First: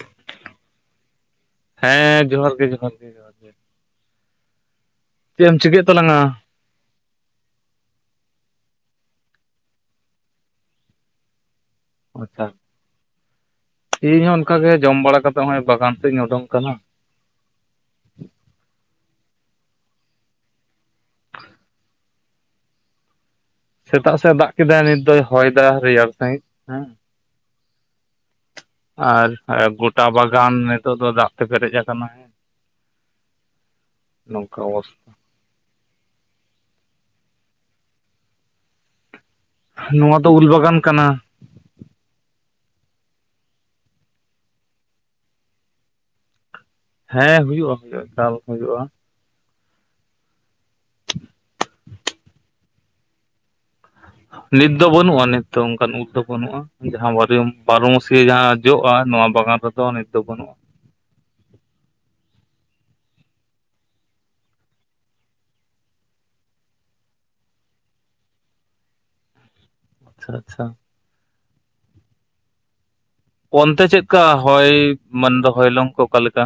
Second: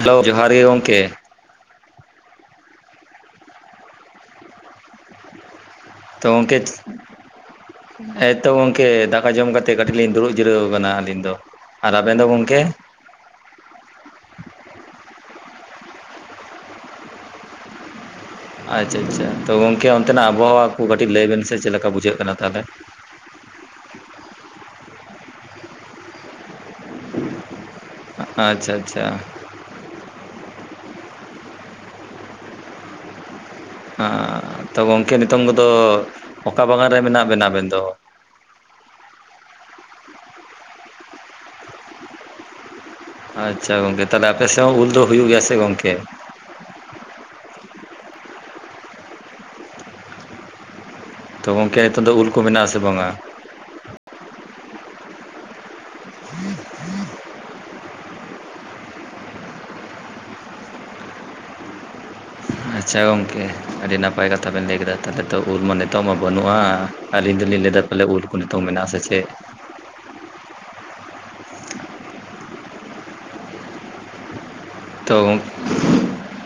Hello ᱡᱚᱦᱟᱨ ᱜᱮ ᱜᱚᱝᱠᱮ᱾ ᱦᱮᱸ ᱡᱚᱦᱟᱨ ᱜᱮ ᱡᱚᱦᱟᱨ ᱜᱮ ᱡᱚᱦᱟᱨ ᱾ [unintelligible] ᱪᱮᱫ ᱮᱢ ᱪᱤᱠᱟᱹᱭᱮᱫ ᱛᱟᱞᱟᱝᱼᱟ? ᱛᱚᱝ ᱠᱮᱛ [inaudible] ᱦᱮᱸᱛᱚ ᱜᱚᱝᱠᱮ ᱫᱟᱠᱟ ᱡᱚᱢ ᱠᱟᱛᱮᱫ ᱠᱟᱹᱴᱤᱡ ᱞᱤᱧ ᱫᱩᱲᱩᱵ ᱡᱤᱨᱟᱹᱣ ᱟᱠᱟᱱᱟ ᱟᱹᱞᱤᱧ ᱫᱚ᱾ ᱟᱨ ᱟᱵᱮᱱ ᱫᱚ ᱟᱪᱪᱷᱟ ᱜᱚᱝᱠᱮ? ᱤᱧ ᱦᱚᱸ ᱚᱱᱠᱟ ᱜᱮ ᱡᱚᱢ ᱵᱟᱲᱟ ᱠᱟᱛᱮᱜ ᱱᱚᱜᱚᱭ ᱵᱟᱜᱟᱱ ᱥᱮᱫ ᱤᱧ ᱩᱰᱩᱝ ᱠᱟᱱᱟ ᱾ ᱟᱪᱪᱷᱟ ᱟᱪᱷᱟ, ᱛᱳ ᱜᱚᱝᱠᱮ ᱚᱱᱛᱮᱱᱟᱜ ᱟᱵᱚᱦᱚᱣᱟ ᱠᱚ ᱠᱟᱹᱴᱤᱡ ᱞᱟᱹᱭ ᱵᱮᱱ ᱥᱮ ᱪᱮᱫ ᱞᱮᱠᱟ ᱵᱩᱡᱷᱟᱹᱜ ᱠᱟᱱᱟ ᱛᱟᱦᱚᱞᱮ? ᱥᱮᱛᱟᱜ ᱥᱮᱫ ᱮ ᱫᱟᱜ ᱠᱮᱫᱟᱭ ᱱᱤᱛ ᱫᱚᱭ ᱦᱚᱭ ᱫᱟ ᱨᱮᱭᱟᱲ ᱥᱟᱺᱦᱤᱡ ᱦᱮᱸ ᱾ ᱟᱪᱪᱷᱟ᱾ ᱟᱪᱪᱷᱟ ᱟᱨ ᱜᱚᱴᱟ ᱵᱟᱜᱟᱱ ᱱᱤᱛᱳᱜ ᱫᱚ ᱫᱟᱜ ᱛᱮ ᱯᱮᱨᱮᱡ ᱟᱠᱟᱱᱟ᱾ ᱱᱚᱝᱠᱟ ᱛᱚ ᱚᱵᱚᱥᱛᱟ ᱜᱚᱝᱠᱮ ᱱᱤᱛᱚᱝ ᱠᱚᱫᱚ ᱚᱠᱟ ᱵᱟᱜᱟᱱ ᱨᱮ ᱢᱮᱱᱟᱜ ᱵᱮᱱᱟ ᱟᱵᱮᱱ ᱫᱚ? ᱱᱚᱣᱟ ᱫᱚ ᱩᱞ ᱵᱟᱜᱟᱱ ᱠᱟᱱᱟ ᱾ ᱟᱪᱪᱷᱟ ᱜᱚᱝᱠᱮ᱾ ᱛᱟᱦᱚᱞᱮ ᱟᱯᱮ ᱥᱮᱫ ᱦᱚᱸ ᱩᱞ ᱫᱚ ᱦᱩᱭᱩᱜ ᱜᱮᱭᱟ ᱥᱮ ᱜᱚᱝᱠᱮ? ᱦᱮᱸ ᱦᱩᱭᱩᱜᱼᱟ ᱦᱩᱭᱩᱜᱼᱟ ᱮᱠᱟᱞ ᱦᱩᱭᱩᱜᱼᱟ ᱾ [inaudible] ᱛᱚ ᱜᱚᱢᱠᱮ ᱱᱤᱛᱚᱝ ᱫᱚ ᱩᱞ ᱠᱚ ᱢᱮᱱᱟᱜ ᱟᱥᱮ ᱵᱟᱝᱼᱟ? ᱱᱤᱛ ᱫᱚ ᱵᱟᱹᱱᱩᱜᱼᱟ ᱱᱤᱛ ᱫᱚ ᱚᱱᱠᱟᱱ ᱩᱞ ᱫᱚ ᱵᱟᱹᱱᱩᱜᱼᱟ ᱾ ᱡᱟᱦᱟᱸ ᱵᱟᱨᱤᱭᱟ. ᱵᱟᱨᱳ ᱢᱟᱹᱥᱭᱟᱹ ᱡᱟᱦᱟᱸ ᱡᱚᱜᱼᱟ, ᱱᱚᱣᱟ ᱵᱟᱜᱟᱱ ᱨᱮᱫᱚ ᱱᱤᱛ ᱫᱚ ᱵᱟᱹᱱᱩᱜᱼᱟ ᱾ ᱟᱪᱪᱷᱟ ᱜᱚᱝᱠᱮ ᱟᱹᱰᱤ ᱱᱟᱯᱟᱭ ᱠᱟᱛᱷᱟ ᱵᱮᱱ ᱞᱟᱹᱭ ᱠᱮᱫᱟ, ᱛᱟᱦᱚᱞᱮ ᱛᱚ ᱩᱞ ᱢᱟ ᱱᱤᱛᱚᱜ ᱢᱟ ᱵᱟᱹᱱᱩᱜᱼᱟ ᱟᱹᱞᱤᱧ ᱫᱚᱞᱤᱧ ᱞᱟᱹᱭ ᱮᱫᱟᱼᱼ ᱯᱟᱞᱮ ᱩᱞ ᱠᱚ ᱱᱤᱛᱳᱝ ᱢᱮᱱᱟᱜ-ᱟ ᱥᱮ ᱪᱮᱫ? ᱟᱪᱪᱷᱟ ᱟᱪᱪᱷᱟ᱾ ᱚᱱᱛᱮ ᱪᱮᱫ ᱞᱮᱠᱟ ᱦᱚᱭ, ᱛᱚ ᱢᱟᱱ ᱫᱚ ᱦᱚᱭᱞᱚᱝ ᱠᱚ ᱚᱠᱟ ᱞᱮᱠᱟ?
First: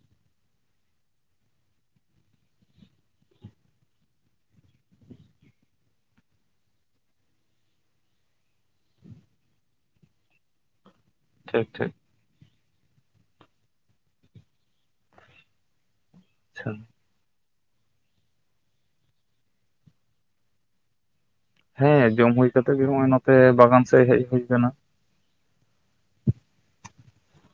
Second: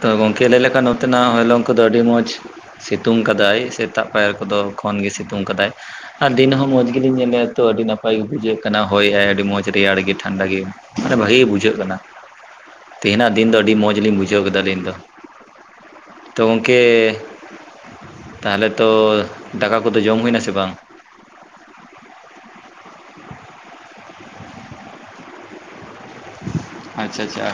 ᱛᱚ ᱜᱚᱢᱠᱮ ᱞᱟᱹᱭ ᱞᱮᱠᱷᱟᱱ ᱱᱚᱛᱮ ᱱᱟᱜ ᱦᱚᱭᱞᱚᱝ ᱠᱚᱫᱚ ᱟᱹᱰᱤ ᱢᱚᱸᱡᱽ ᱾ ᱥᱤᱛᱩᱝ ᱠᱟᱫᱟᱭ ᱥᱮᱛᱟᱜ ᱯᱟᱭᱟᱨ ᱠᱚᱫᱚ ᱠᱷᱚᱱ ᱜᱮ ᱥᱤᱛᱩᱝ ᱠᱟᱫᱟᱭ ᱾ ᱟᱨ ᱫᱤᱱ ᱦᱚᱸ ᱢᱚᱸᱡᱽ ᱜᱮᱞᱤᱧ ᱧᱮᱞᱮᱜ ᱛᱚ ᱟᱸᱰᱤ ᱱᱟᱯᱟᱭ ᱜᱮ ᱵᱩᱡᱷᱟᱹᱜ ᱠᱟᱱᱟ ᱦᱳᱭ ᱟᱭ ᱟᱹᱰᱤ ᱢᱚᱸᱡᱽ ᱜᱮ ᱨᱮᱭᱟᱲ ᱜᱮ ᱴᱷᱟᱱᱰᱟ ᱜᱮ ᱾ ᱢᱟᱱᱮ ᱵᱷᱟᱜᱤ ᱴᱷᱤᱠ ᱵᱩᱡᱷᱟᱹᱜ ᱴᱷᱤᱠ ᱠᱟᱱᱟ ᱛᱮᱦᱮᱱ ᱟᱜ ᱫᱤᱱ ᱫᱚ ᱟᱹᱰᱤ ᱢᱚᱸᱡᱽ ᱞᱤᱧ ᱵᱩᱡᱷᱟᱹᱣ ᱡᱟ. ᱣ ᱫᱟ ᱟᱞᱤᱧ ᱫᱚ᱾ ᱛᱚ ᱟᱪᱪᱷᱟ ᱜᱳᱝᱠᱮ ᱛᱟᱦᱚᱞᱮ ᱛᱚ ᱫᱟᱠᱟ ᱠᱚᱫᱚ ᱡᱚᱢ ᱦᱩᱭ ᱱᱟ ᱥᱮ ᱵᱟᱝ? ᱦᱮᱸ ᱡᱚᱢ ᱦᱩᱭ ᱠᱟᱛᱮᱜ ᱜᱮ ᱱᱚᱜ ᱚᱭ ᱱᱚᱛᱮ ᱵᱟᱜᱟᱱ ᱥᱮᱫ ᱦᱮᱡ ᱦᱩᱭ ᱟᱠᱟᱱᱟ ᱾ ᱟᱪᱪᱷᱟ ᱟᱪᱪᱷᱟᱼᱼ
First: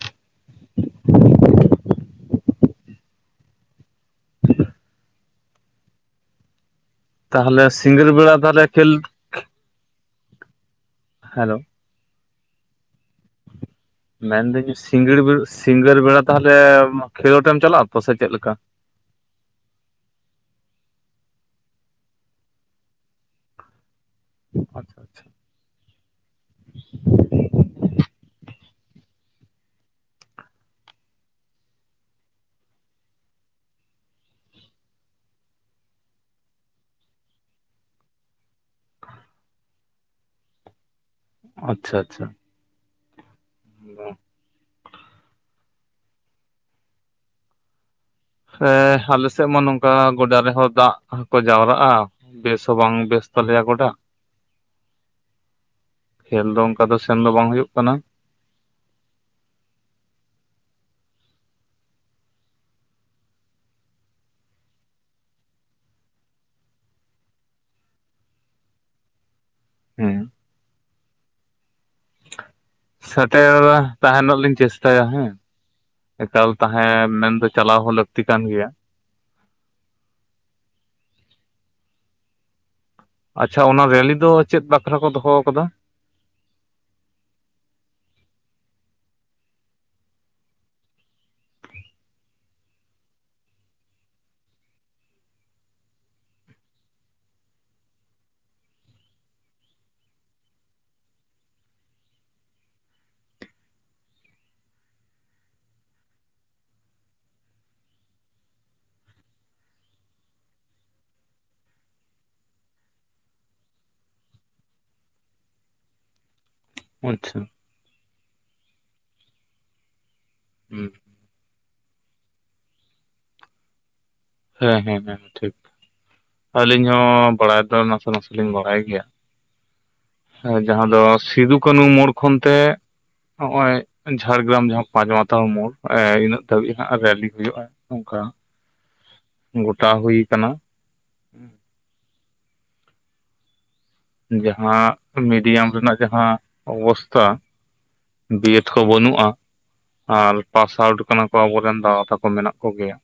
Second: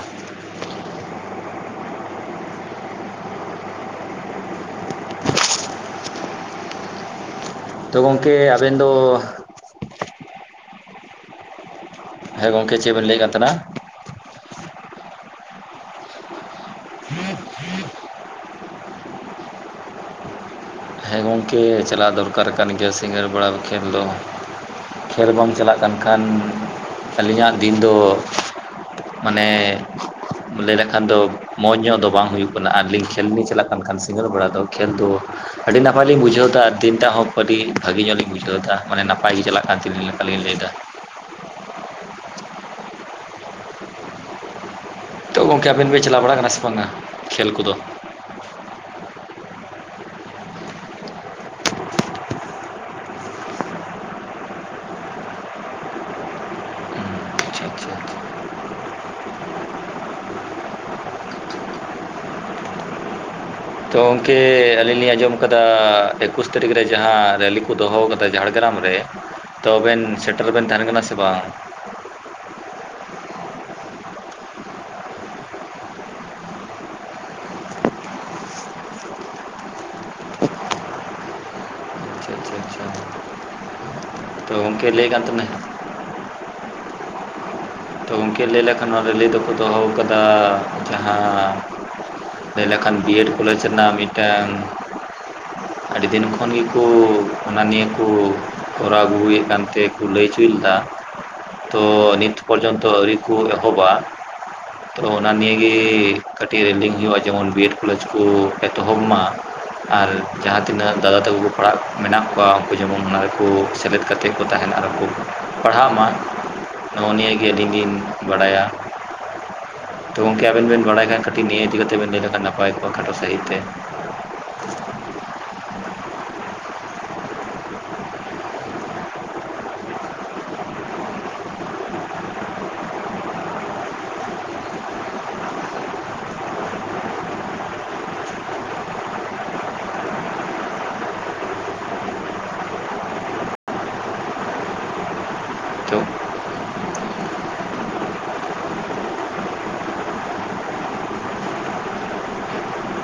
ᱛᱟᱦᱚᱞᱮ ᱛᱚ ᱥᱤᱝᱟ. ᱲ ᱜᱚᱝᱠᱮ ᱵᱮᱞᱟ ᱟᱵᱮᱱ ᱫᱚ ᱠᱷᱮᱞᱼᱼ ᱦᱮᱞᱳᱼᱼ ᱦᱮᱸ ᱜᱚᱝᱠᱮ ᱪᱮᱫ ᱵᱮᱱ ᱞᱮᱭᱮᱫ ᱠᱟᱱ ᱛᱟᱦᱮᱱᱟ? ᱢᱮᱱᱫᱟᱹᱧ ᱥᱤᱸᱜᱟᱹᱲ ᱥᱤᱸᱜᱟᱹᱲ ᱵᱮᱲᱟ ᱛᱟᱦᱚᱞᱮᱻᱢ ᱠᱷᱮᱞᱳᱰᱮᱢ ᱪᱟᱞᱟᱜ-ᱟ ᱛᱚ ᱥᱮ ᱪᱮᱫ ᱞᱮᱠᱟ? ᱦᱮᱸ ᱜᱚᱝᱠᱮ ᱪᱟᱞᱟᱜ ᱫᱚᱨᱠᱟᱨ ᱠᱟᱱ ᱜᱮᱭᱟ ᱥᱤᱸᱜᱟᱹᱲ ᱵᱟᱲᱟ ᱠᱷᱮᱞ ᱫᱚ ᱟᱪᱪᱷᱟ ᱾ ᱟᱪᱪᱷᱟ ᱠᱷᱹᱮᱞ ᱵᱟᱝᱼᱼ ᱪᱟᱞᱟᱜ ᱠᱟᱱ ᱠᱷᱟᱱ, ᱟᱹᱞᱤᱧᱟᱜ ᱫᱤᱱ ᱫᱚ, ᱢᱟᱱᱮᱼᱼ ᱞᱮ ᱞᱮᱠᱷᱟᱱ ᱫᱚ ᱢᱚᱡᱽ ᱧᱚᱜ ᱫᱚ ᱵᱟᱝ ᱦᱩᱭᱩᱜ ᱠᱟᱱᱟ᱾ ᱟᱨ ᱞᱤᱧ ᱠᱷᱮᱞ ᱞᱤᱧ ᱪᱟᱞᱟᱜ ᱠᱟᱱ ᱠᱷᱟᱱ ᱥᱤᱸᱜᱟᱹᱲ ᱵᱮᱲᱟ ᱫᱚ ᱠᱷᱹᱮᱞ ᱫᱚᱼᱼ ᱟᱹᱰᱤ ᱱᱟᱯᱟᱭ ᱞᱤᱧ ᱵᱩᱡᱷᱟᱹᱣᱮᱫᱟ ᱟᱨ ᱫᱤᱱᱴᱟᱜ ᱦᱚᱸ ᱟᱹᱰᱤ ᱵᱷᱟᱹᱜᱮ ᱧᱚᱜ ᱞᱤᱧ ᱵᱩᱡᱷᱟᱹᱣᱮᱫᱟ ᱢᱟᱱᱮ ᱱᱟᱯᱟᱭ ᱜᱮ ᱪᱟᱞᱟᱜ ᱠᱟᱱ ᱛᱟᱞᱤᱧ ᱞᱮᱠᱟᱞᱤᱧ ᱞᱮᱭᱮᱫᱟ ᱾ ᱟᱪᱪᱷᱟ ᱟᱪᱪᱷᱟᱼᱼ [unintelligible] ᱱᱤᱛᱚᱜ ᱜᱚᱢᱠᱮ ᱟᱵᱮᱱ ᱵᱮᱱ ᱪᱟᱞᱟᱣ ᱵᱟᱲᱟ ᱟᱠᱟᱱᱟ ᱥᱮ ᱵᱟᱝᱟ ᱠᱷᱮᱞ ᱠᱚᱫᱚ? ᱮᱸ ᱟᱞᱮ ᱥᱮᱫ ᱢᱟ ᱱᱚᱝᱠᱟ ᱜᱚᱰᱟ ᱨᱮᱦᱚᱸ ᱫᱟᱜ ᱦᱚᱸᱠᱚ ᱡᱟᱣᱨᱟᱜᱼᱟ᱾ ᱵᱮᱥ ᱦᱚᱸ ᱵᱟᱝ ᱵᱮᱥ ᱛᱟᱞᱮᱭᱟ ᱜᱚᱰᱟ᱾ ᱠᱷᱮᱞ ᱫᱚ ᱚᱱᱠᱟ ᱫᱚ ᱥᱮᱱ ᱫᱚ ᱵᱟᱝ ᱟᱪᱪᱷᱟ ᱦᱩᱭᱩᱜ ᱟᱪᱪᱷᱟ ᱠᱟᱱᱟ᱾ ᱟᱪᱪᱷᱟ ᱛᱚ ᱜᱚᱢᱠᱮ ᱟᱹᱞᱤᱧ ᱞᱤᱧ ᱟᱸᱡᱚᱢ ᱟᱠᱟᱫᱟ ᱮᱠᱩᱥ ᱛᱟᱹᱨᱤᱠᱷ ᱨᱮ ᱡᱟᱦᱟᱸ ᱨᱮᱞᱤ ᱠᱚ ᱫᱚᱦᱚ ᱟᱠᱟᱫᱟ ᱡᱷᱟᱲᱜᱮᱨᱟᱢ ᱨᱮ, ᱛᱚᱵᱮᱱ ᱦᱮᱸ ᱥᱮᱴᱮᱨ ᱵᱮᱱ ᱛᱟᱦᱮᱱ ᱠᱟᱱᱟ ᱥᱮ ᱵᱟᱝ? ᱥᱮᱴᱮᱨ, ᱛᱟᱦᱮᱱᱚᱜ ᱞᱤᱧ ᱪᱮᱥᱴᱟᱭᱟ ᱦᱮᱸ᱾ ᱮᱠᱟᱞ ᱛᱟᱦᱮᱸ ᱢᱮᱱᱫᱚ ᱪᱟᱞᱟᱣ ᱦᱚᱸ ᱞᱟᱹᱠᱛᱤ ᱠᱟᱱ ᱜᱮᱭᱟ᱾ [unintelligible] ᱟᱪᱪᱷᱟ ᱚᱱᱟ ᱨᱮᱞᱤ ᱫᱚ ᱛᱚ ᱪᱮᱫ ᱜᱚᱝᱠᱮ ᱵᱟᱠᱷᱨᱟ ᱞᱟᱹᱭᱮᱫ ᱠᱚ ᱠᱟᱱ ᱫᱚᱦᱚ ᱛᱟᱦᱮᱱᱟ ᱟᱠᱟᱫᱟ? ᱛᱚ ᱜᱚᱝᱠᱮ ᱞᱮ ᱞᱮᱠᱷᱟᱱ ᱨᱮᱞᱤ ᱫᱚᱦᱚ ᱠᱟᱫᱟ ᱡᱟᱦᱟᱸ ᱞᱮᱭ ᱞᱮᱠᱷᱟᱱ ᱵᱤᱹᱮᱰ ᱠᱚᱞᱮᱡᱽ ᱨᱮᱱᱟᱜ ᱢᱤᱫᱴᱮᱱ [unintelligible] ᱟᱹᱰᱤ ᱫᱤᱱ ᱠᱷᱚᱱ ᱜᱮᱠᱚ ᱚᱱᱟ ᱱᱤᱭᱟᱹ ᱠᱚ ᱠᱚᱨᱟᱣ ᱟᱹᱜᱩᱭᱮᱫ ᱠᱟᱱᱛᱮᱠᱩ ᱞᱟᱹᱭᱪᱚᱭ ᱞᱮᱫᱟ᱾ ᱛᱚ ᱱᱤᱛ ᱯᱚᱨᱡᱚᱱ ᱛᱚ ᱟᱹᱣᱨᱤ ᱠᱚ ᱮᱦᱚᱵᱟ᱾ ᱛᱚ ᱚᱱᱟ ᱱᱤᱭᱮᱟᱹᱜᱮ ᱠᱟᱹᱴᱤᱡ ᱨᱮᱞᱤ ᱦᱩᱭᱩᱜᱼᱟ ᱡᱮᱢᱚᱱ ᱵᱤ ᱮᱰ ᱠᱚᱞᱮᱡᱽ ᱠᱚ ᱮᱛᱚᱦᱚᱵ ᱢᱟ᱾ ᱟᱨ ᱡᱟᱦᱟᱸ ᱛᱤᱱᱟᱹᱜ ᱫᱟᱫᱟ ᱛᱟᱠᱚ ᱠᱚ ᱯᱟᱲᱦᱟᱜ ᱢᱮᱱᱟᱜ ᱠᱚᱣᱟ ᱩᱱᱠᱩ ᱡᱮᱢᱚᱱ ᱚᱱᱟ ᱨᱮᱠᱚ ᱥᱮᱞᱮᱫ ᱜᱟᱛᱮ ᱠᱚ ᱛᱟᱦᱮᱱᱟ ᱟᱨᱠᱚ ᱯᱟᱲᱦᱟᱜ ᱢᱟ᱾ ᱱᱚᱜᱼᱚ ᱟᱪᱪᱷᱟ ᱱᱤᱭᱟᱹᱟᱹᱜ ᱦᱩᱸ ᱜᱮ ᱟᱹᱞᱤᱧ ᱞᱤᱧ ᱵᱟᱲᱟᱭᱟ᱾ ᱛᱚ ᱜᱚᱝᱠᱮ ᱟᱵᱮᱱ ᱵᱮᱱ ᱵᱟᱲᱟᱭ ᱠᱷᱟᱱ ᱠᱟ ᱱᱤᱭᱟᱹ ᱤᱫᱤ ᱠᱟᱛᱮᱵᱮᱱ ᱞᱮᱭ ᱞᱮᱠᱷᱟᱱ ᱱᱟᱯᱟᱭ ᱠᱚᱜᱼᱟ᱾ ᱠᱷᱟᱴᱚ ᱥᱟᱺᱦᱤᱡ ᱛᱮ ᱦᱮᱸ ᱦᱮᱸ ᱦᱮᱸ ᱴᱷᱤᱠ᱾ ᱟᱹᱞᱤᱧ ᱦᱚᱸ ᱵᱟᱲᱟᱭ ᱫᱚ ᱱᱟᱥᱮ ᱱᱟᱥᱮ ᱞᱤᱧ ᱵᱟᱲᱟᱭ ᱜᱮᱭᱟ᱾ ᱡᱟᱦᱟᱸ ᱫᱚ ᱥᱤᱫᱩ ᱠᱟᱹᱱᱩ ᱢᱳᱲ ᱠᱷᱚᱱ ᱛᱮ ᱱᱚᱜᱼᱚᱭ ᱡᱷᱟᱲᱜᱨᱟᱢ ᱡᱟᱦᱟᱸ ᱯᱟᱸᱪ ᱢᱟᱛᱟᱣ ᱢᱳᱲ ᱚᱱᱮ ᱤᱱᱟᱹᱜ ᱫᱷᱟᱹᱵᱤᱡ ᱦᱟᱸᱜ ᱨᱮᱞᱤ ᱦᱩᱭᱩᱜᱼᱟ᱾ ᱚᱝᱠᱟ᱾ ᱜᱚᱴᱟ ᱦᱩᱭ ᱠᱟᱱᱟ᱾ ᱡᱟᱦᱟ, ᱸ ᱢᱤᱰᱤᱭᱟᱢ ᱨᱮᱱᱟᱜ ᱛᱚ ᱡᱟᱦᱟᱸ ᱚᱵᱚᱥᱛᱷᱟ, ᱵᱤ ᱮᱴ ᱠᱚ ᱵᱟᱹᱱᱩᱜᱼᱟ᱾ ᱟᱨ ᱯᱟᱥ ᱟᱣᱩᱴ ᱠᱟᱱᱟ ᱠᱚ ᱟᱵᱚᱨᱮᱱ ᱫᱟᱫᱟ ᱛᱟᱠᱚ ᱢᱮᱱᱟᱜ ᱠᱚᱜᱮᱭᱟ᱾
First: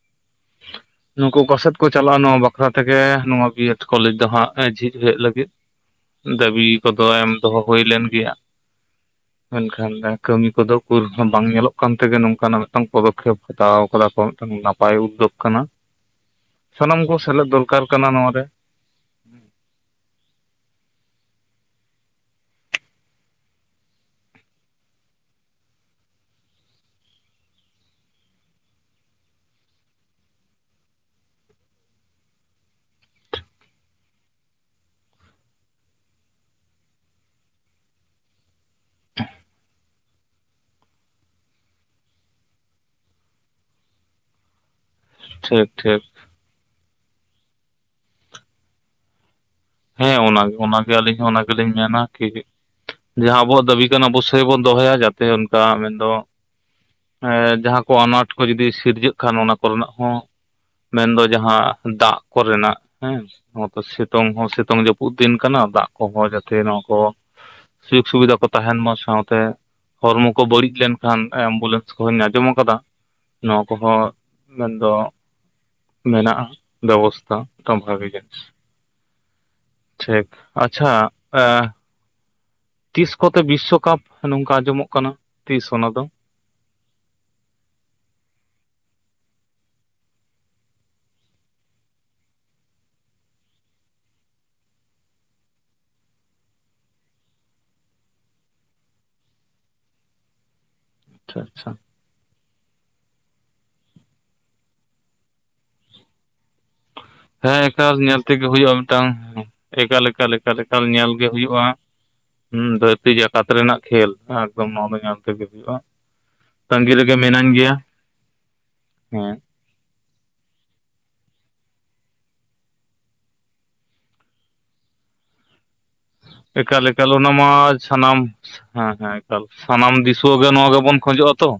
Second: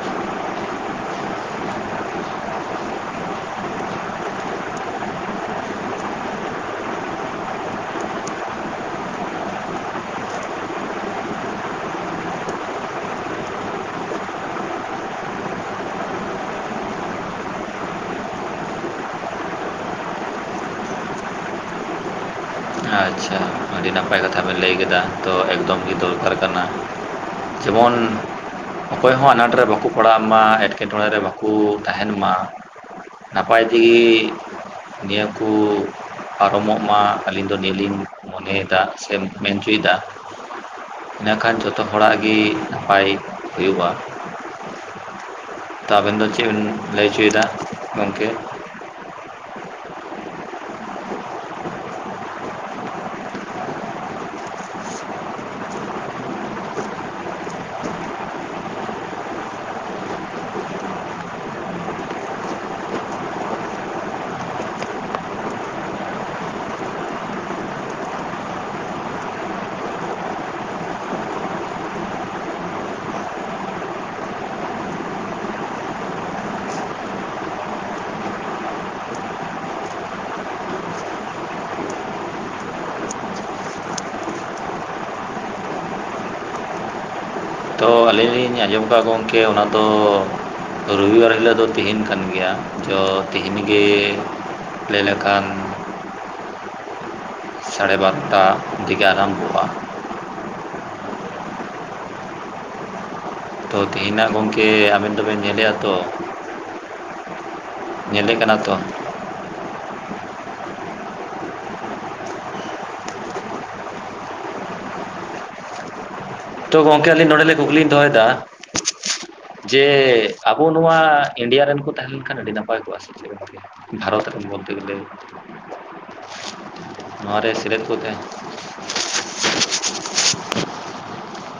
ᱱᱩᱠᱩ ᱚᱠᱟ ᱥᱮᱫ ᱠᱚ ᱪᱟᱞᱟᱜᱼᱟ ᱱᱚᱣᱟ ᱵᱟᱠᱷᱨᱟ ᱛᱮᱜᱮ ᱱᱚᱣᱟ ᱵᱤ ᱮᱰ ᱠᱚᱞᱮᱡᱽ ᱫᱚ ᱦᱟᱸᱜ ᱡᱷᱤᱡ ᱦᱩᱭᱩᱜ ᱞᱟᱹᱜᱤᱫ᱾ ᱫᱟᱹᱵᱤ ᱠᱚᱫᱚ ᱮᱢ ᱫᱚᱦᱚ ᱦᱩᱭ ᱞᱮᱱ ᱜᱮᱭᱟ᱾ ᱢᱮᱱᱠᱷᱟᱱ ᱠᱟᱹᱢᱤ ᱠᱚᱫᱚ ᱠᱩᱞ ᱦᱚᱸ ᱵᱟᱝ ᱧᱮᱞᱚᱜ ᱠᱟᱱ ᱛᱮᱜᱮ ᱱᱚᱝᱠᱟᱱᱟᱜ ᱢᱮᱫᱴᱟᱝ ᱯᱚᱫᱚᱠᱷᱮᱯ ᱦᱟᱛᱟᱣ ᱟᱠᱟᱫᱟ ᱠᱚ ᱢᱤᱫᱴᱟᱝ ᱱᱟᱯᱟᱭ᱾ ᱵᱟᱭ ᱩᱫᱽᱫᱳᱜᱽ ᱠᱟᱱᱟ, ᱥᱟᱱᱟᱢ ᱠᱚ ᱥᱮᱞᱮᱫ ᱫᱚᱨᱠᱟᱨ ᱠᱟᱱᱟ ᱱᱚᱣᱟᱨᱮ᱾ [inaudible] ᱟᱪᱪᱷᱟ ᱟᱹᱰᱤ ᱱᱟᱯᱟᱭ ᱠᱟᱛᱷᱟ ᱵᱮᱱ ᱞᱟᱹᱭ ᱠᱮᱫᱟ ᱛᱚ ᱜᱮ ᱫᱚᱨᱠᱟᱨ ᱠᱟᱱᱟ᱾ ᱡᱮᱢᱚᱱ ᱚᱠᱚᱭ ᱦᱚᱸ ᱟᱱᱟᱴᱨᱮ ᱵᱟᱠᱚ ᱯᱟᱲᱟᱜ ᱢᱟ ᱮᱸᱴᱠᱮᱴᱚᱬᱮ ᱨᱮ ᱵᱟᱠᱚ ᱛᱟᱦᱮᱱ ᱢᱟ᱾ ᱱᱟᱯᱟᱭ ᱛᱤᱜᱤ ᱱᱤᱭᱟᱹ ᱠᱚ ᱯᱟᱨᱚᱢᱚᱜ ᱢᱟ ᱟᱹᱞᱤᱧ ᱫᱚ ᱱᱤᱭᱟᱹᱞᱤᱧ ᱢᱚᱱᱮ ᱫᱟᱜ ᱥᱮᱢ ᱢᱮᱱ ᱦᱚᱪᱚᱭᱮᱫᱟ ᱤᱱᱟᱹᱠᱷᱟᱱ ᱡᱚᱛᱚ ᱦᱚᱲᱟᱜ ᱜᱮ ᱱᱟᱯᱟᱭ ᱦᱩᱭᱩᱜᱼᱟ ᱴᱷᱤᱠ ᱛᱚ ᱴᱷᱤᱠ ᱟᱵᱮᱱ ᱫᱚ ᱪᱮᱫ ᱵᱮᱱ ᱞᱟᱹᱭ ᱚᱪᱚᱭᱮᱫᱟ ᱜᱚᱢᱠᱮ ᱦᱮᱸ ᱚᱱᱟ ᱚᱱᱟᱜᱮ ᱟᱹᱞᱤᱧ ᱦᱚᱸ ᱚᱱᱟ ᱜᱮᱞᱤᱧ ᱢᱮᱱᱟ ᱠᱤ ᱡᱟᱦᱟᱸ ᱟᱵᱚᱣᱟᱜ ᱫᱟᱹᱵᱤ ᱠᱟᱱᱟ ᱟᱵᱚᱥ ᱥᱳᱭ ᱵᱚᱱ ᱫᱚᱦᱚᱭᱟ ᱡᱟᱛᱮ ᱚᱱᱠᱟ ᱢᱮᱱᱫᱚ ᱦᱮᱸ ᱡᱟᱦᱟᱸ ᱠᱚ ᱟᱱᱟᱴ ᱠᱚ ᱡᱩᱫᱤ ᱥᱤᱨᱡᱟᱹᱜ ᱠᱷᱟᱱ ᱚᱱᱟ ᱠᱚᱨᱮᱱᱟᱜ ᱦᱚᱸ᱾ ᱢᱮᱱᱫᱚ ᱡᱟᱦᱟᱸ ᱫᱟᱜ ᱠᱚᱨᱮᱱᱟᱜ ᱦᱮᱸ, ᱚ ᱥᱤᱛᱩᱝ ᱦᱚᱸ ᱥᱤᱛᱩᱝ ᱱᱤᱛᱚᱝ ᱡᱟᱹᱯᱩᱫ ᱫᱤᱱ ᱠᱟᱱᱟ, ᱫᱟᱜ ᱠᱚᱦᱚᱸ ᱡᱟᱛᱮ ᱱᱚᱣᱟ ᱠᱚ ᱥᱤᱢ ᱥᱩᱵᱤᱫᱷᱟ ᱠᱚ ᱛᱟᱦᱮᱱ ᱢᱟ, ᱥᱟᱶᱛᱮ ᱦᱚᱲᱢᱚ ᱠᱚ ᱵᱟᱹᱲᱤᱡ ᱞᱮᱱᱠᱷᱟᱱ ᱮᱢᱵᱩᱞᱮᱱᱥ ᱠᱚᱦᱚᱸᱧ ᱟᱸᱡᱚᱢ ᱟᱠᱟᱫᱟ? ᱱᱚᱣᱟ ᱠᱚᱦᱚᱸ ᱢᱮᱱᱫᱚ ᱢᱮᱱᱟᱜᱼᱟ, ᱵᱮᱵᱚᱥᱛᱷᱟ ᱠᱚᱢ ᱵᱷᱟᱜᱮ ᱜᱮ᱾ ᱴᱷᱤᱠ, ᱟᱪᱪᱷᱟ ᱮ ᱛᱤᱥ ᱠᱚᱛᱮ ᱵᱤᱥᱥᱚᱠᱟᱯ ᱱᱚᱝᱠᱟ ᱟᱸᱡᱚᱢᱚᱜ ᱠᱟᱱᱟ ᱛᱤᱥ ᱚᱱᱟ ᱫᱚ? ᱛᱚ ᱟᱹᱞᱤᱧ ᱞᱤᱧ ᱟᱸᱡᱚᱢ ᱠᱟᱜ-ᱟ ᱜᱚᱝᱠᱮ ᱚᱱᱟ ᱫᱚ [unintelligible] ᱨᱩᱵᱤ ᱵᱟᱨ ᱦᱤᱞᱟᱹᱜ ᱫᱚ ᱛᱤᱦᱤᱧ ᱠᱟᱱ ᱜᱮᱭᱟ ᱪᱚ ᱛᱤᱦᱤᱧ ᱜᱮ ᱞᱟᱹᱭ ᱞᱮᱠᱷᱟᱱ [unintelligible] ᱥᱟᱲᱮ ᱵᱟᱨᱚᱴᱟ ᱫᱤᱜᱮ ᱟᱨᱟᱢᱵᱷᱚᱜᱼᱟ᱾ [unintelligible] ᱟᱪᱪᱷᱟ ᱟᱪᱪᱷᱟ᱾ [unintelligible] ᱛᱚ ᱛᱤᱦᱤᱱᱟᱜ ᱜᱚᱝᱠᱮ ᱟᱵᱮᱱ ᱫᱚᱵᱮᱱ ᱧᱮᱞᱮᱜᱼᱟ ᱛᱚ? [unintelligible] ᱦᱮᱸ ᱮᱠᱟᱞ ᱧᱮᱞ ᱧᱮᱞᱮ ᱛᱮᱜᱮ ᱠᱟᱱᱟ ᱛᱚ ᱦᱩᱭᱩᱜᱼᱟ ᱢᱤᱫᱴᱟᱝ ᱮᱠᱟᱞ ᱮᱠᱟᱞ ᱮᱠᱟᱞ ᱮᱠᱟᱞ ᱧᱮᱞ ᱜᱮ ᱦᱩᱭᱩᱜᱼᱟ᱾ ᱦᱩᱸ ᱫᱷᱟᱹᱨᱛᱤ ᱡᱟᱠᱟᱛ ᱨᱮᱱᱟᱜ ᱠᱷᱮᱞ ᱮᱠᱫᱚᱢ ᱱᱚᱣᱟ ᱫᱚ ᱧᱮᱞ ᱛᱮᱜᱮ ᱦᱩᱭᱩᱜᱼᱟ᱾ ᱛᱚ ᱛᱟᱺᱜᱤ ᱜᱚᱝᱠᱮ ᱨᱮᱜᱮ ᱟᱹᱞᱤᱧ ᱱᱚᱰᱮ ᱢᱤᱱᱟᱹᱧ ᱞᱤᱧ ᱜᱮᱭᱟ ᱠᱩᱠᱞᱤᱧ ᱫᱚᱦᱚᱭᱮᱫᱟ, ᱦᱮᱸ [unintelligible] ᱡᱮ ᱟᱵᱚ ᱱᱚᱣᱟ ᱮᱨᱤᱭᱟ ᱨᱮᱱ ᱠᱚ ᱛᱟᱦᱮᱸᱱ ᱠᱷᱟᱱ ᱟᱹᱰᱤ ᱱᱟᱯᱟᱭ ᱠᱚᱜᱼᱟ ᱥᱮ ᱪᱮᱫ ᱞᱮᱠᱟ? ᱵᱷᱟᱨᱚᱛ ᱨᱮᱱ ᱵᱚᱞᱛᱮ ᱜᱮᱞᱮ᱾ ᱮᱠᱟᱞ ᱮᱠᱟᱞ ᱚᱱᱟ ᱢᱟ ᱱᱚᱣᱟᱨᱮ ᱥᱮᱞᱮᱫ ᱠᱚ ᱛᱟᱦᱮᱸ ᱥᱟᱱᱟᱢ, ᱦᱳᱭ ᱦᱳᱭ᱾ ᱮᱠᱟᱞ ᱥᱟᱱᱟᱢ ᱫᱤᱥᱩᱣᱟᱹ ᱜᱮ ᱱᱚᱣᱟ ᱜᱮᱵᱚᱱ ᱠᱷᱚᱡᱚᱜᱼᱟ ᱛᱚ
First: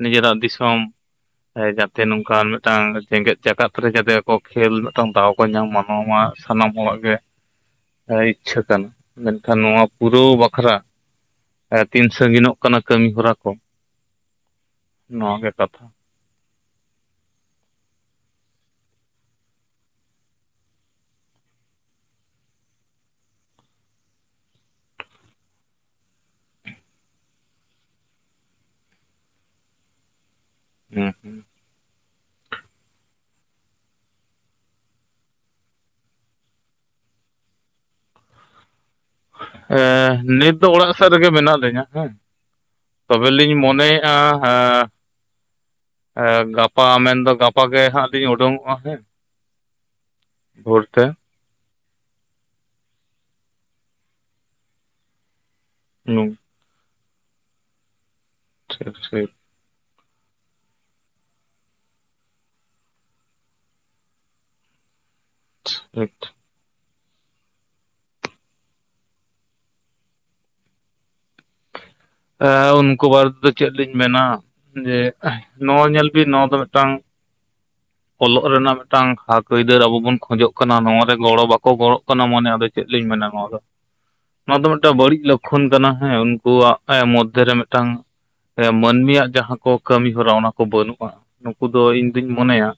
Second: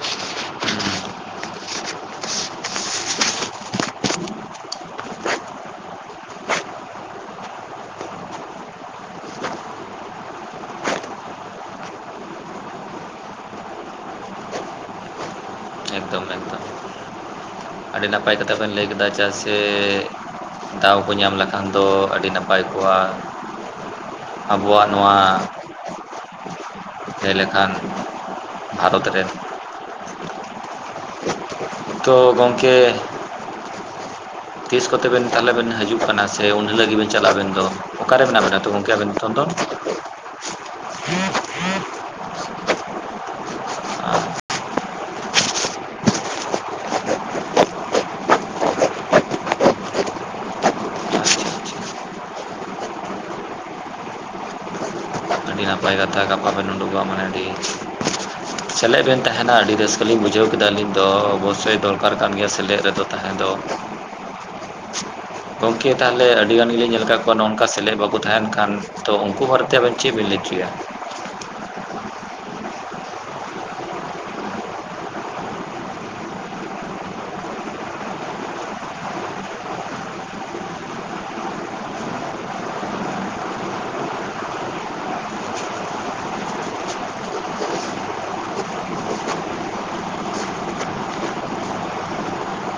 ᱱᱤᱡᱮᱨᱟᱜ ᱫᱤᱥᱚᱢ ᱮ ᱡᱟᱛᱮ ᱱᱚᱝᱠᱟᱱ ᱢᱤᱫᱴᱟᱝ ᱡᱮᱜᱮᱛ ᱡᱟᱠᱟᱛ ᱨᱮ ᱡᱟᱛᱮ ᱟᱠᱚ ᱠᱷᱮᱞ ᱢᱤᱫᱴᱟᱝ ᱫᱟᱣ ᱠᱚ ᱧᱟᱢ ᱢᱟ ᱱᱟᱣᱟ ᱢᱟ ᱥᱟᱱᱟᱢ ᱦᱚᱲᱟᱜ ᱜᱮ, ᱮᱭ ᱤᱪᱪᱷᱟᱹ ᱠᱟᱱᱟ, ᱢᱮᱱᱠᱷᱟᱱ ᱱᱚᱣᱟ ᱯᱩᱨᱟᱹᱣ ᱵᱟᱠᱷᱨᱟ ᱮ ᱛᱤᱱ ᱥᱟᱺᱜᱤᱱᱚᱜ ᱠᱟᱱᱟ ᱠᱟᱹᱢᱤ ᱦᱚᱨᱟ ᱠᱚ ᱱᱚᱣᱟ ᱜᱮ ᱠᱟᱛᱷᱟ᱾ [inaudible] ᱟᱹᱰᱤ ᱱᱟᱯᱟᱭ ᱠᱟᱛᱷᱟ ᱵᱮᱱ ᱞᱟᱹᱭ ᱠᱮᱫᱟ ᱪᱮᱫᱟᱜ ᱥᱮ ᱫᱟᱣ ᱠᱚ ᱧᱟᱢ ᱞᱮᱠᱷᱟᱱ ᱫᱚ ᱟᱹᱰᱤ ᱱᱟᱯᱟᱭ ᱠᱚᱜᱼᱟ᱾ ᱟᱵᱚᱣᱟᱜ ᱱᱚᱣᱟ ᱡᱮ ᱞᱮᱠᱷᱟᱱ ᱵᱷᱟᱨᱚᱛ ᱨᱮᱱ ᱦᱩᱸ ᱦᱩᱸ᱾ ᱛᱳ ᱜᱚᱝᱠᱮ [unintelligible] ᱛᱤᱥ ᱠᱚᱛᱮ ᱵᱮᱱ ᱛᱟᱦᱚᱞᱮ ᱵᱮᱱ ᱦᱟᱡᱩᱜ ᱠᱟᱱᱟ ᱥᱮ ᱩᱱ ᱦᱤᱞᱳᱜ ᱜᱮ ᱵᱤᱱ ᱪᱟᱞᱟᱜ-ᱟ ᱟᱵᱮᱱ ᱫᱚ ᱚᱠᱟᱨᱮ ᱢᱮᱱᱟᱜ ᱵᱤᱱᱟ ᱛᱚ ᱜᱚᱝᱠᱮ ᱟᱵᱮᱱ ᱫᱚ? ᱱᱤᱛᱚᱝ ᱮ ᱱᱤᱛ ᱫᱚ ᱚᱲᱟᱜ ᱥᱮᱫ ᱨᱮᱜᱮ ᱢᱮᱱᱟᱜ ᱞᱤᱧᱟᱹ ᱦᱮᱸ, ᱛᱚᱵᱮ ᱞᱤᱧ ᱢᱚᱱᱮᱭᱮᱜᱼᱟ ᱦᱮ ᱮ ᱜᱟᱯᱟ ᱢᱮᱱᱫᱚ ᱜᱟᱯᱟ ᱜᱮ ᱦᱟᱸᱜ ᱞᱤᱧ ᱳᱰᱳᱝᱚᱜᱼᱟ ᱦᱮᱸ ᱾ ᱵᱷᱳᱨ ᱛᱮ ᱾ ᱟᱹᱰᱤ ᱱᱟᱯᱟᱭ ᱠᱟᱛᱷᱟ ᱜᱟᱯᱟ ᱵᱮᱱ ᱩᱰᱩᱠᱚᱜᱼᱟ ᱢᱟᱱᱮ ᱟᱹᱰᱤ ᱴᱷᱤᱠ ᱥᱮᱞᱮᱫ ᱵᱮᱱ ᱴᱷᱤᱠ ᱛᱟᱦᱮᱱᱟ ᱟᱹᱰᱤ ᱨᱟᱹᱥ ᱠᱟᱹ ᱞᱤᱧ ᱵᱩᱡᱷᱟᱹᱣ ᱠᱮᱫᱟ ᱟᱹᱞᱤᱧ ᱫᱚ ᱚᱵᱚᱥᱥᱳᱭ ᱫᱚᱨᱠᱟᱨ ᱠᱟᱱ ᱜᱮᱭᱟ ᱥᱮᱞᱮᱫ ᱨᱮᱫᱚ ᱛᱟᱦᱮᱸ ᱫᱚ ᱾ ᱜᱚᱝᱠᱮ ᱴᱷᱤᱠ ᱛᱟᱦᱚᱞᱮ ᱟ ᱟᱹᱰᱤ ᱜᱟᱱ ᱜᱮᱞᱤᱧ ᱧᱮᱞ ᱟᱠᱟᱫ ᱠᱚᱣᱟ ᱱᱚᱜ-ᱚᱱᱠᱟ ᱥᱮᱞᱮᱫ ᱵᱟᱠᱚ ᱛᱟᱦᱮᱱ ᱠᱷᱟᱱ ᱛᱚ ᱩᱱᱠᱩ ᱵᱟᱨᱮ ᱛᱮ ᱟᱵᱮᱱ ᱪᱮᱫ ᱵᱮᱱ ᱞᱟᱹᱭ ᱦᱚᱪᱚᱭᱟ? ᱮ ᱩᱱᱠᱩ ᱵᱟᱨᱮ ᱛᱮᱫᱚ ᱪᱮᱫ ᱞᱤᱧ ᱢᱮᱱᱟ ᱡᱮ ᱱᱚᱣᱟ ᱧᱮᱞ ᱵᱤᱱ ᱱᱚᱣᱟ ᱫᱚ ᱢᱤᱫᱴᱟᱝ ᱚᱞᱚᱜ ᱨᱮᱱᱟᱜ ᱢᱤᱫᱴᱟᱝ ᱦᱚᱠ ᱟᱹᱭᱫᱟᱹᱨ ᱟᱵᱚ ᱵᱚᱱ ᱠᱷᱚᱡᱚᱜ ᱠᱟᱱᱟ ᱱᱚᱣᱟ ᱨᱮ ᱜᱚᱲᱚ ᱵᱟᱠᱚ ᱜᱚᱲᱚᱜ ᱠᱟᱱᱟ ᱢᱟᱱᱮ ᱟᱫᱚ ᱪᱮᱫ ᱞᱤᱧ ᱢᱮᱱᱟ ᱱᱚᱣᱟ ᱫᱚ? ᱱᱚᱣᱟ ᱫᱚ ᱢᱮᱫᱴᱟᱝ ᱵᱟᱹᱲᱤᱡ ᱞᱚᱠᱠᱷᱚᱱ ᱠᱟᱱᱟ ᱦᱮᱸ ᱩᱱᱠᱩᱣᱟᱜ ᱮ ᱢᱚᱫᱽᱫᱷᱮ ᱨᱮ ᱢᱮᱫᱴᱟᱝ ᱥᱮ ᱢᱟᱹᱱᱢᱤᱭᱟᱜ ᱡᱟᱦᱟᱸ ᱠᱚ ᱠᱟᱹᱢᱤ ᱦᱚᱨᱟ ᱚᱱᱟ ᱠᱚ ᱵᱟᱹᱱᱩᱜᱼᱟ ᱱᱩᱠᱩ ᱫᱚ ᱤᱧ ᱫᱩᱧ ᱢᱚᱱᱮᱭᱟ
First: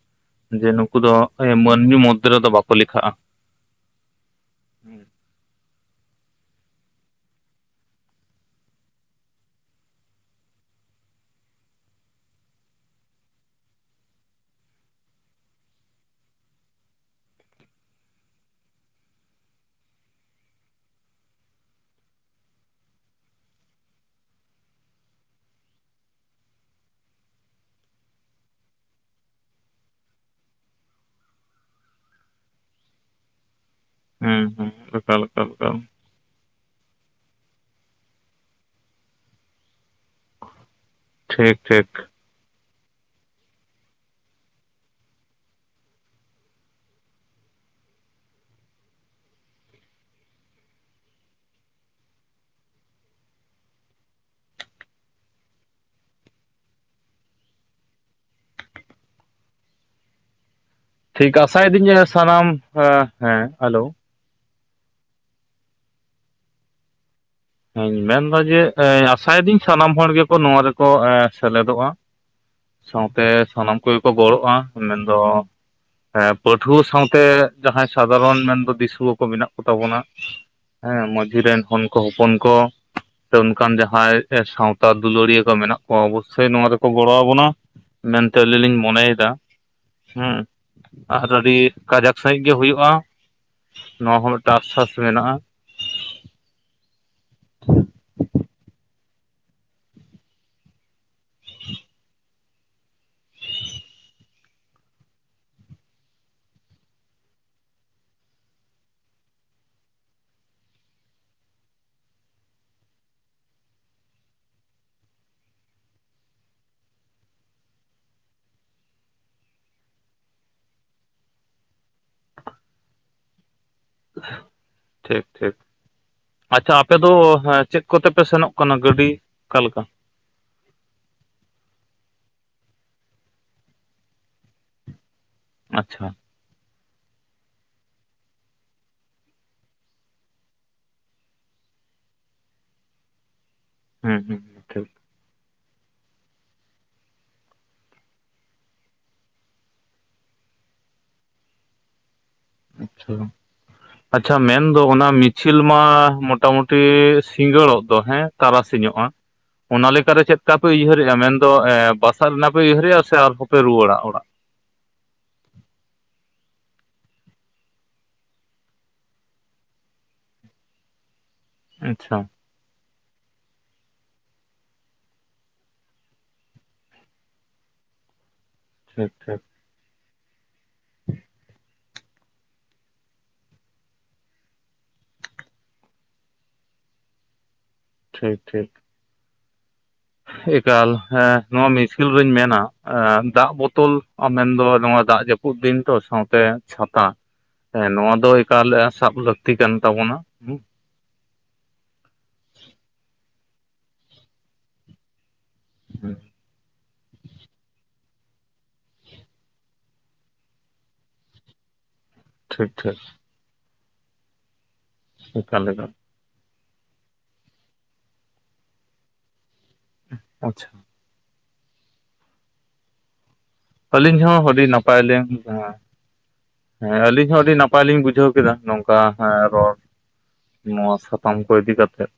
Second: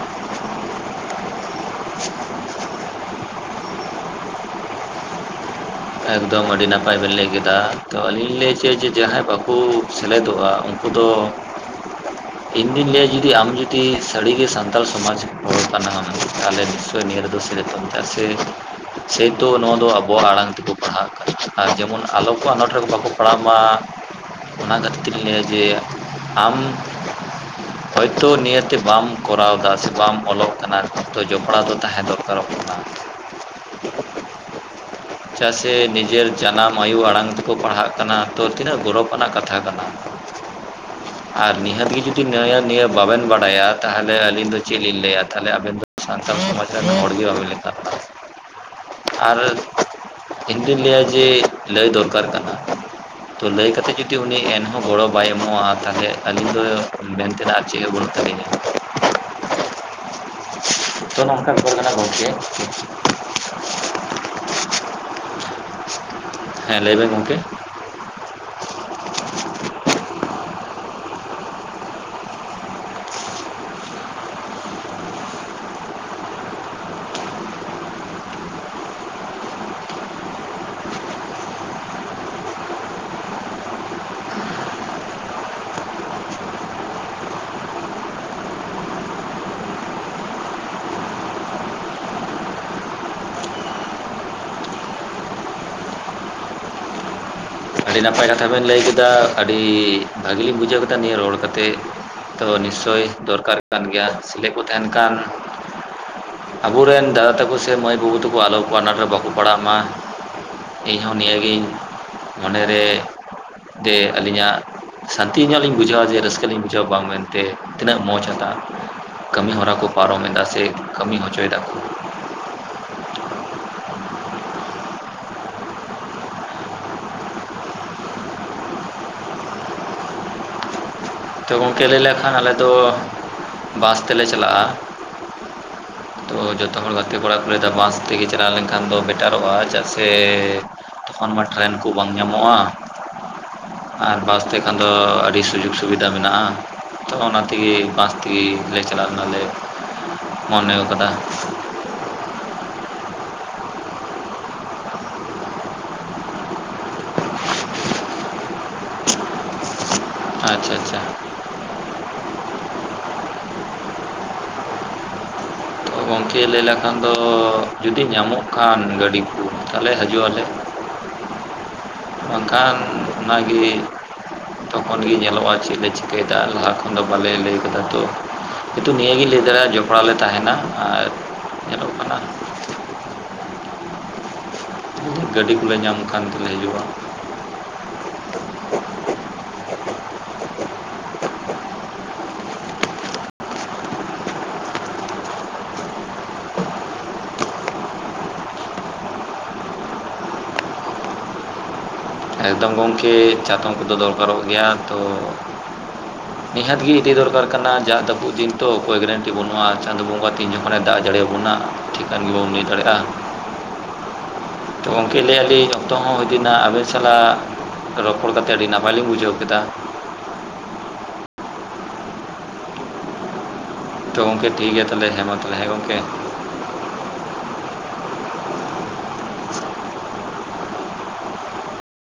ᱡᱮ ᱱᱩᱠᱩ ᱫᱚ ᱮ ᱢᱟᱹᱱᱢᱤ ᱢᱚᱫᱽᱫᱷᱮ ᱨᱮᱫᱚ ᱵᱟᱠᱚ ᱞᱮᱠᱷᱟᱜᱼᱟ ᱾ ᱮᱠᱫᱚᱢ ᱟᱹᱰᱤ ᱱᱟᱯᱟᱭ ᱵᱮᱱ ᱞᱟᱹᱭ ᱠᱮᱫᱟ ᱛᱚ ᱟᱞᱤᱧ ᱞᱤᱧ ᱞᱟᱹᱭ ᱦᱚᱪᱚᱭᱟ ᱡᱮ ᱡᱟᱦᱟᱸᱭ ᱵᱟᱠᱚ ᱥᱮᱞᱮᱫᱚᱜᱼᱟ ᱩᱱᱠᱩ ᱫᱚ [unintelligible] ᱤᱧᱫᱩᱧ ᱞᱟᱹᱭᱟ ᱡᱩᱫᱤ ᱟᱢ ᱡᱩᱫᱤ ᱥᱟᱹᱨᱤᱜᱮ ᱥᱟᱱᱛᱟᱲ ᱥᱚᱢᱟᱡᱽ ᱦᱚᱲ ᱠᱟᱱᱟᱢ ᱛᱟᱦᱚᱞᱮ ᱱᱤᱥᱪᱚᱭ ᱱᱤᱭᱟᱹ ᱨᱮᱫᱚ ᱥᱮᱞᱮᱫᱚᱜ ᱢᱮ ᱾ ᱪᱮᱫᱟᱜ ᱥᱮ ᱥᱮᱭ ᱛᱚ ᱱᱚᱣᱟ ᱫᱚ ᱟᱵᱚᱣᱟᱜ ᱟᱲᱟᱝ ᱛᱮᱠᱚ [unintelligible] ᱟᱨ ᱡᱮᱢᱚᱱ ᱟᱞᱚ ᱠᱚ ᱟᱱᱟᱴ ᱨᱮ ᱵᱟᱠᱚ ᱯᱟᱲᱦᱟᱣᱜ ᱢᱟ᱾ ᱚᱱᱟ ᱠᱷᱟᱹᱛᱤᱨ ᱛᱮᱜᱮ ᱞᱟᱹᱭᱟ ᱡᱮ ᱟᱢ ᱦᱚᱭᱛᱳ ᱱᱤᱭᱟᱹᱛᱮ ᱵᱟᱢ ᱠᱚᱨᱟᱣᱫᱟ ᱥᱮ ᱵᱟᱢ ᱚᱞᱚᱜ ᱠᱟᱱᱟ ᱛᱚ ᱡᱚᱯᱲᱟᱣ ᱫᱚ ᱛᱟᱦᱮᱸ ᱫᱚᱨᱠᱟᱨ᱾ [inaudible] ᱦᱩᱸ ᱦᱩᱸ ᱾ ᱪᱮᱫ ᱥᱮ ᱱᱤᱡᱮᱨ ᱡᱟᱱᱟᱢ ᱟᱭᱩ ᱟᱲᱟᱝ ᱛᱮᱠᱚ ᱯᱟᱲᱦᱟᱜ ᱠᱟᱱᱟ ᱛᱚ ᱛᱤᱱᱟᱹᱜ ᱜᱚᱨᱚᱵ ᱟᱱᱟᱜ ᱠᱟᱛᱷᱟ ᱠᱟᱱᱟ᱾ ᱟᱨ ᱴᱷᱤᱠ ᱴᱷᱤᱠ ᱱᱤᱦᱟᱹᱛᱤ ᱜᱮ ᱡᱩᱫᱤ ᱡᱩᱫᱤ ᱱᱤᱭᱟᱹ ᱵᱟᱵᱮᱱ ᱵᱟᱲᱟᱭᱟ ᱛᱟᱦᱚᱞᱮ ᱟᱹᱞᱤᱧ ᱫᱚ ᱪᱮᱫ ᱞᱤᱧ ᱞᱟᱹᱭᱟ ᱛᱟᱦᱚᱞᱮ ᱟᱵᱮᱱ ᱫᱚ ᱥᱟᱱᱛᱟᱲ ᱥᱚᱢᱟᱡᱽ ᱦᱚᱲ ᱜᱮ ᱵᱟᱵᱮᱱ ᱞᱮᱠᱷᱟᱜ ᱠᱟᱱᱟ᱾ [unintelligible] ᱟᱨ ᱤᱧᱫᱩᱧ ᱞᱟᱹᱭᱟ ᱡᱮ ᱞᱟᱹᱭ ᱫᱚᱨᱠᱟᱨ ᱠᱟᱱᱟ ᱾ ᱛᱚ ᱞᱟᱹᱭ ᱠᱟᱛᱮᱫ ᱡᱩᱫᱤ ᱩᱱᱤ ᱮᱱᱦᱚᱸ ᱜᱚᱲᱚ ᱵᱟᱭ ᱮᱢᱚᱜᱼᱟ ᱛᱟᱦᱚᱞᱮ ᱟᱹᱞᱤᱧ ᱫᱚ ᱢᱮᱱ ᱪᱮᱫᱟᱜ ᱪᱮ ᱦᱚᱸ ᱵᱟᱹᱱᱩᱜ ᱛᱟᱹᱞᱤᱧᱟ ᱾ ᱛᱚ ᱴᱷᱤᱠ ᱱᱚᱝᱠᱟ ᱵᱮᱯᱟᱨ ᱠᱟᱱᱟ ᱟᱥᱟᱭᱤᱫᱟᱹᱧ ᱜᱚᱢᱠᱮ ᱥᱟᱱᱟᱢ ᱦᱮᱸ ᱦᱮᱞᱳ ᱾ ᱦᱮᱸ ᱞᱟᱹᱭ ᱵᱮᱱ ᱜᱚᱢᱠᱮ ᱦᱮᱸ ᱢᱮᱱᱫᱟ ᱡᱮ ᱟᱥᱟᱭᱮᱫᱟᱹᱧ ᱥᱟᱱᱟᱢ ᱦᱚᱲ ᱜᱮᱠᱚ ᱱᱚᱣᱟ ᱨᱮᱠᱚ ᱮ ᱥᱮᱞᱮᱫᱚᱜᱼᱟ ᱾ ᱥᱟᱶᱛᱮ ᱥᱟᱱᱟᱢ ᱠᱚᱜᱮ ᱠᱚ ᱜᱚᱲᱚᱜᱼᱟ ᱢᱮᱱᱫᱚ ᱯᱟᱹᱴᱷᱩᱣᱟᱹ ᱥᱟᱶᱛᱮ ᱡᱟᱦᱟᱸᱭ ᱥᱟᱫᱷᱟᱨᱚᱱ ᱢᱮᱱᱫᱚ ᱫᱤᱥᱩᱣᱟᱹ ᱠᱚ ᱢᱮᱱᱟᱜ ᱠᱚ ᱛᱟᱵᱚᱱᱟ᱾ ᱦᱮᱸ ᱢᱟᱹᱡᱷᱤ ᱨᱮᱱ ᱦᱚᱱᱠᱚ ᱦᱚᱯᱚᱱ ᱠᱚ ᱚᱱᱠᱟᱱ ᱡᱟᱦᱟᱸᱭ ᱥᱟᱶᱛᱟ ᱫᱩᱞᱟᱹᱲᱤᱭᱟᱹ ᱠᱚ ᱢᱮᱱᱟᱜ ᱠᱚᱣᱟ ᱚᱵᱚᱥᱥᱳᱭ ᱱᱚᱣᱟ ᱨᱮᱠᱚ ᱜᱚᱲᱚ ᱟᱵᱚᱱᱟ ᱾ ᱢᱮᱱᱛᱮ ᱟᱞᱤᱧ ᱞᱤᱧ ᱢᱚᱱᱮᱭᱮᱫᱟ ᱾ ᱦᱮᱸ ᱟᱨ ᱟᱹᱰᱤ ᱠᱟᱡᱟᱠ ᱥᱟᱹᱦᱤᱡ ᱜᱮ ᱦᱩᱭᱩᱜᱼᱟ᱾ ᱱᱚᱣᱟ ᱦᱚᱸ ᱢᱤᱫᱴᱟᱝ ᱟᱥᱥᱟᱥ ᱢᱮᱱᱟᱜᱼᱟ ᱾ ᱟᱹᱰᱤ ᱱᱟᱯᱟᱭ ᱠᱟᱛᱷᱟ ᱵᱮᱱ ᱞᱟᱹᱭ ᱠᱮᱫᱟ ᱟᱹᱰᱤ ᱵᱷᱟᱹᱜᱤ ᱞᱤᱧ ᱵᱩᱡᱷᱟᱹᱣ ᱠᱮᱫᱟ ᱱᱤᱭᱟᱹ ᱨᱚᱲ ᱠᱟᱛᱮᱜ ᱾ ᱛᱚ ᱱᱤᱥᱪᱳᱭ ᱫᱚᱨᱠᱟᱨ ᱠᱟᱱ ᱜᱮᱭᱟ ᱥᱤᱞᱮ ᱠᱚ ᱛᱟᱦᱮᱱ ᱠᱷᱟᱱ ᱟᱵᱚ ᱨᱮᱱ ᱫᱟᱫᱟ ᱛᱟᱠᱚ ᱥᱮ ᱢᱟᱹᱭ ᱵᱟᱹᱵᱩ ᱛᱟᱠᱚ ᱟᱞᱚ ᱟᱱᱟᱴ ᱨᱮ ᱵᱟᱠᱚ ᱯᱟᱲᱟᱜ ᱢᱟ ᱾ ᱤᱧ ᱦᱚᱸ ᱱᱤᱭᱟᱹ ᱜᱤᱧ ᱢᱚᱱᱮ ᱨᱮ ᱡᱮ ᱟᱹᱞᱤᱧᱟᱜ ᱥᱟᱱᱛᱤ ᱧᱚᱜ ᱞᱤᱧ ᱵᱩᱡᱷᱟᱹᱣᱟ ᱡᱮ ᱨᱟᱹᱥᱠᱟᱹ ᱞᱤᱧ ᱵᱩᱡᱷᱟᱹᱣᱟ ᱵᱟᱝ ᱢᱮᱱᱛᱮ ᱛᱤᱱᱟᱹᱜ ᱢᱚᱸᱡᱽ ᱦᱟᱛᱟᱜᱼᱟ ᱾ ᱠᱟᱹᱢᱤ ᱦᱚᱸᱨᱟ ᱠᱚ ᱯᱟᱨᱚᱢ ᱮᱫᱟ ᱥᱮ ᱠᱟᱹᱢᱤ ᱦᱚᱪᱚᱭ ᱮᱫᱟ ᱠᱚ ᱾ ᱴᱷᱤᱠ ᱴᱷᱤᱠ ᱾ ᱟᱪᱪᱷᱟ ᱟᱯᱮ ᱫᱚ ᱦᱮᱸ ᱪᱮᱫ ᱠᱚᱛᱮ ᱯᱮ ᱥᱮᱱᱚᱜ ᱠᱟᱱᱟ ᱜᱟᱹᱰᱤ ᱚᱠᱟ ᱞᱮᱠᱟ ᱾ ᱛᱚ ᱜᱚᱢᱠᱮ ᱞᱟᱹᱭ ᱞᱮᱠᱷᱟᱱ ᱟᱞᱮ ᱫᱚ ᱵᱟᱥ ᱛᱮᱞᱮ ᱪᱟᱞᱟᱜᱼᱟ ᱾ ᱟᱪᱪᱷᱟ ᱛᱚ ᱡᱚᱛᱚ ᱦᱚᱲ ᱜᱟᱛᱮ ᱠᱚᱲᱟ ᱠᱚ ᱞᱟᱹᱭ ᱮᱫᱟ ᱵᱟᱥ ᱛᱮᱜᱮ ᱪᱟᱞᱟᱣ ᱞᱮᱱ ᱠᱷᱟᱱ ᱫᱚ ᱵᱮᱴᱟᱨᱚᱜᱼᱟ ᱪᱮᱫᱟᱜ ᱥᱮ ᱛᱚᱠᱷᱚᱱ ᱢᱟ ᱴᱨᱮᱱ ᱠᱚ ᱵᱟᱝ ᱧᱟᱢᱚᱜᱼᱟ ᱟᱨ ᱦᱩᱸ ᱦᱩᱸ ᱵᱟᱥ ᱛᱮ ᱠᱷᱟᱱ ᱴᱷᱤᱠ ᱫᱚ ᱟᱹᱰᱤ ᱥᱩᱡᱳᱜ ᱥᱩ ᱵᱤᱫᱟ ᱢᱮᱱᱟᱜᱼᱟ ᱛᱚ ᱚᱱᱟ ᱛᱮᱜᱮ ᱵᱟᱥ ᱛᱮᱜᱮ ᱞᱮ ᱪᱟᱞᱟᱣ ᱞᱮᱱᱟ ᱞᱮ ᱾ ᱢᱚᱱᱮᱣ ᱠᱟᱫᱟ ᱾ ᱟᱪᱪᱷᱟ ᱾ ᱟᱪᱪᱷᱟ ᱢᱮᱱ ᱫᱚ ᱚᱱᱟ ᱢᱤᱪᱷᱤᱞ ᱢᱟ ᱢᱚᱴᱟ ᱢᱩᱴᱤ ᱥᱤᱸᱜᱟᱹᱲᱚᱜ ᱫᱚ ᱦᱮᱸ ᱛᱟᱨᱟᱥᱤᱧ ᱧᱚᱜᱼᱟ ᱾ [inaudible] ᱚᱱᱟ ᱞᱮᱠᱟᱨᱮ ᱪᱮᱜᱠᱟ ᱯᱮ ᱟᱪᱪᱷᱟ ᱟᱪᱪᱷᱟ ᱩᱭᱦᱟᱹᱨᱮᱜᱼᱟ ᱢᱮᱱᱫᱚ ᱮᱸ ᱵᱟᱥᱟᱜ ᱨᱮᱱᱟᱜ ᱯᱮ ᱩᱭᱦᱟᱹᱨᱮᱜᱼᱟ ᱥᱮ ᱟᱨᱦᱚᱸ ᱯᱮ ᱨᱩᱣᱟᱹᱲᱟ ᱚᱲᱟᱜ ᱾ ᱜᱚᱝᱠᱮ ᱞᱟᱹᱭ ᱞᱮᱠᱷᱟᱱ ᱫᱚ ᱡᱩᱫᱤ ᱧᱟᱢᱚᱜ ᱠᱷᱟᱱ ᱜᱟᱹᱰᱤ ᱠᱚ ᱛᱟᱦᱚᱞᱮ ᱦᱟᱹᱡᱩᱜ ᱟᱞᱮ ᱾ ᱟᱪᱪᱷᱟ ᱵᱟᱝᱠᱷᱟᱱ ᱚᱱᱟ ᱜᱮ ᱛᱚᱠᱷᱚᱱ ᱜᱮ ᱧᱮᱞᱚᱜ-ᱟ ᱪᱮᱫ ᱞᱮ ᱪᱤᱠᱟᱹᱭ ᱮᱫᱟ ᱞᱟᱦᱟ ᱠᱷᱚᱱ ᱫᱚ ᱵᱟᱞᱮ ᱞᱟᱹᱭ ᱠᱟᱫᱟ ᱛᱚ ᱠᱤᱱᱛᱩ ᱴᱷᱤᱠ ᱱᱤᱭᱟᱹ ᱜᱮᱧ ᱴᱷᱤᱠ ᱞᱟᱹᱭ ᱫᱟᱲᱮᱭᱟᱜ-ᱟ ᱡᱚᱯᱲᱟᱣ ᱞᱮ ᱛᱟᱦᱮᱱᱟ ᱟᱨ ᱧᱮᱞᱚᱜ ᱠᱟᱱᱟ ᱜᱟᱹᱰᱤ ᱠᱚᱞᱮ ᱧᱟᱢ ᱠᱷᱟᱱ ᱛᱚᱞᱮ ᱦᱤᱡᱩᱜ-ᱟ᱾ ᱴᱷᱤᱠ ᱴᱷᱤᱠ ᱾ ᱮᱠᱟᱞ ᱦᱮᱸ ᱱᱚᱣᱟ ᱢᱤᱪᱷᱤᱞ ᱨᱤᱧ ᱢᱮᱱᱟ ᱮ ᱫᱟᱜ ᱵᱳᱛᱚᱞ ᱢᱮᱱᱫᱚ ᱱᱚᱣᱟ ᱫᱟᱜ ᱡᱟᱹᱯᱩ ᱯᱩᱫ ᱫᱤᱱ ᱛᱚ ᱥᱟᱶᱛᱮ ᱪᱟᱛᱟ ᱦᱮᱸ ᱱᱚᱣᱟ ᱫᱚ ᱮᱠᱟᱞ ᱮᱸ ᱥᱟᱵ ᱞᱟᱹᱠᱛᱤ ᱠᱟᱱ ᱛᱟᱵᱚᱱᱟ᱾ ᱦᱩᱸ ᱮᱠᱫᱚᱢ ᱜᱚᱢᱠᱮ ᱪᱟᱛᱚᱢ ᱠᱚᱫᱚ ᱫᱚᱨᱠᱟᱨᱚᱜ ᱜᱮᱭᱟ ᱛᱚ [unintelligible] ᱱᱤᱦᱟᱹᱛ ᱜᱮ ᱤᱫᱤ ᱫᱚᱨᱠᱟᱨ ᱠᱟᱱᱟ ᱡᱟᱜ ᱫᱟᱹᱯᱩᱫ ᱫᱤᱱ ᱛᱚ ᱚᱠᱚᱭ ᱜᱮᱨᱮᱱᱴᱤ ᱵᱟᱹᱱᱩᱜ-ᱟ ᱪᱟᱸᱫᱳ ᱵᱚᱸᱜᱟ ᱛᱤᱱ ᱡᱚᱠᱷᱚᱱᱮ ᱫᱟᱜ ᱡᱟᱹᱲᱤᱭ ᱵᱚᱱᱟ ᱴᱷᱤᱠᱟᱹᱱ ᱜᱮ ᱵᱟᱵᱚᱱ ᱞᱟᱹᱭ ᱴᱷᱤᱠ ᱫᱟᱲᱮᱜ-ᱟ᱾ ᱴᱷᱤᱠ ᱛᱚ ᱜᱚᱝᱠᱮ ᱞᱟᱹᱭ ᱮᱭᱟ ᱮᱠᱟᱞ ᱞᱤᱧ ᱮᱠᱟᱞ ᱚᱠᱛᱚ ᱦᱚᱸ ᱦᱟᱹᱫ ᱮᱱᱟ ᱟᱵᱮᱥ ᱥᱟᱞᱟᱜ ᱨᱚᱯᱚᱲ ᱠᱟᱛᱮ ᱟᱹᱰᱤ ᱱᱟᱯᱟᱭ ᱞᱤᱧ ᱵᱩᱡᱷᱟᱹᱣ ᱠᱮᱫᱟ᱾ ᱟᱪᱪᱷᱟ ᱛᱚ ᱟᱹᱞᱤᱧ ᱦᱚᱸ ᱜᱚᱢᱠᱮ ᱟᱹᱰᱤ ᱴᱷᱤᱠ ᱜᱮᱭᱟ ᱛᱟᱦᱚᱞᱮ ᱱᱟᱯᱟᱭᱞᱤᱧ ᱢᱟ ᱛᱟᱦᱚᱞᱮ ᱦᱮᱸ ᱜᱚᱢᱠᱮ ᱦᱮᱸ ᱟᱹᱞᱤᱧ ᱦᱚᱸ ᱟᱹᱰᱤ ᱱᱟᱯᱟᱭ ᱞᱤᱧ ᱵᱩᱡᱷᱟᱹᱣ ᱠᱮᱫᱟ ᱱᱚᱝᱠᱟ ᱦᱮᱸ ᱨᱚᱲ ᱾ ᱱᱚᱣᱟ ᱥᱟᱛᱟᱢ ᱠᱚ ᱤᱫᱤ ᱠᱟᱛᱮᱫ ᱾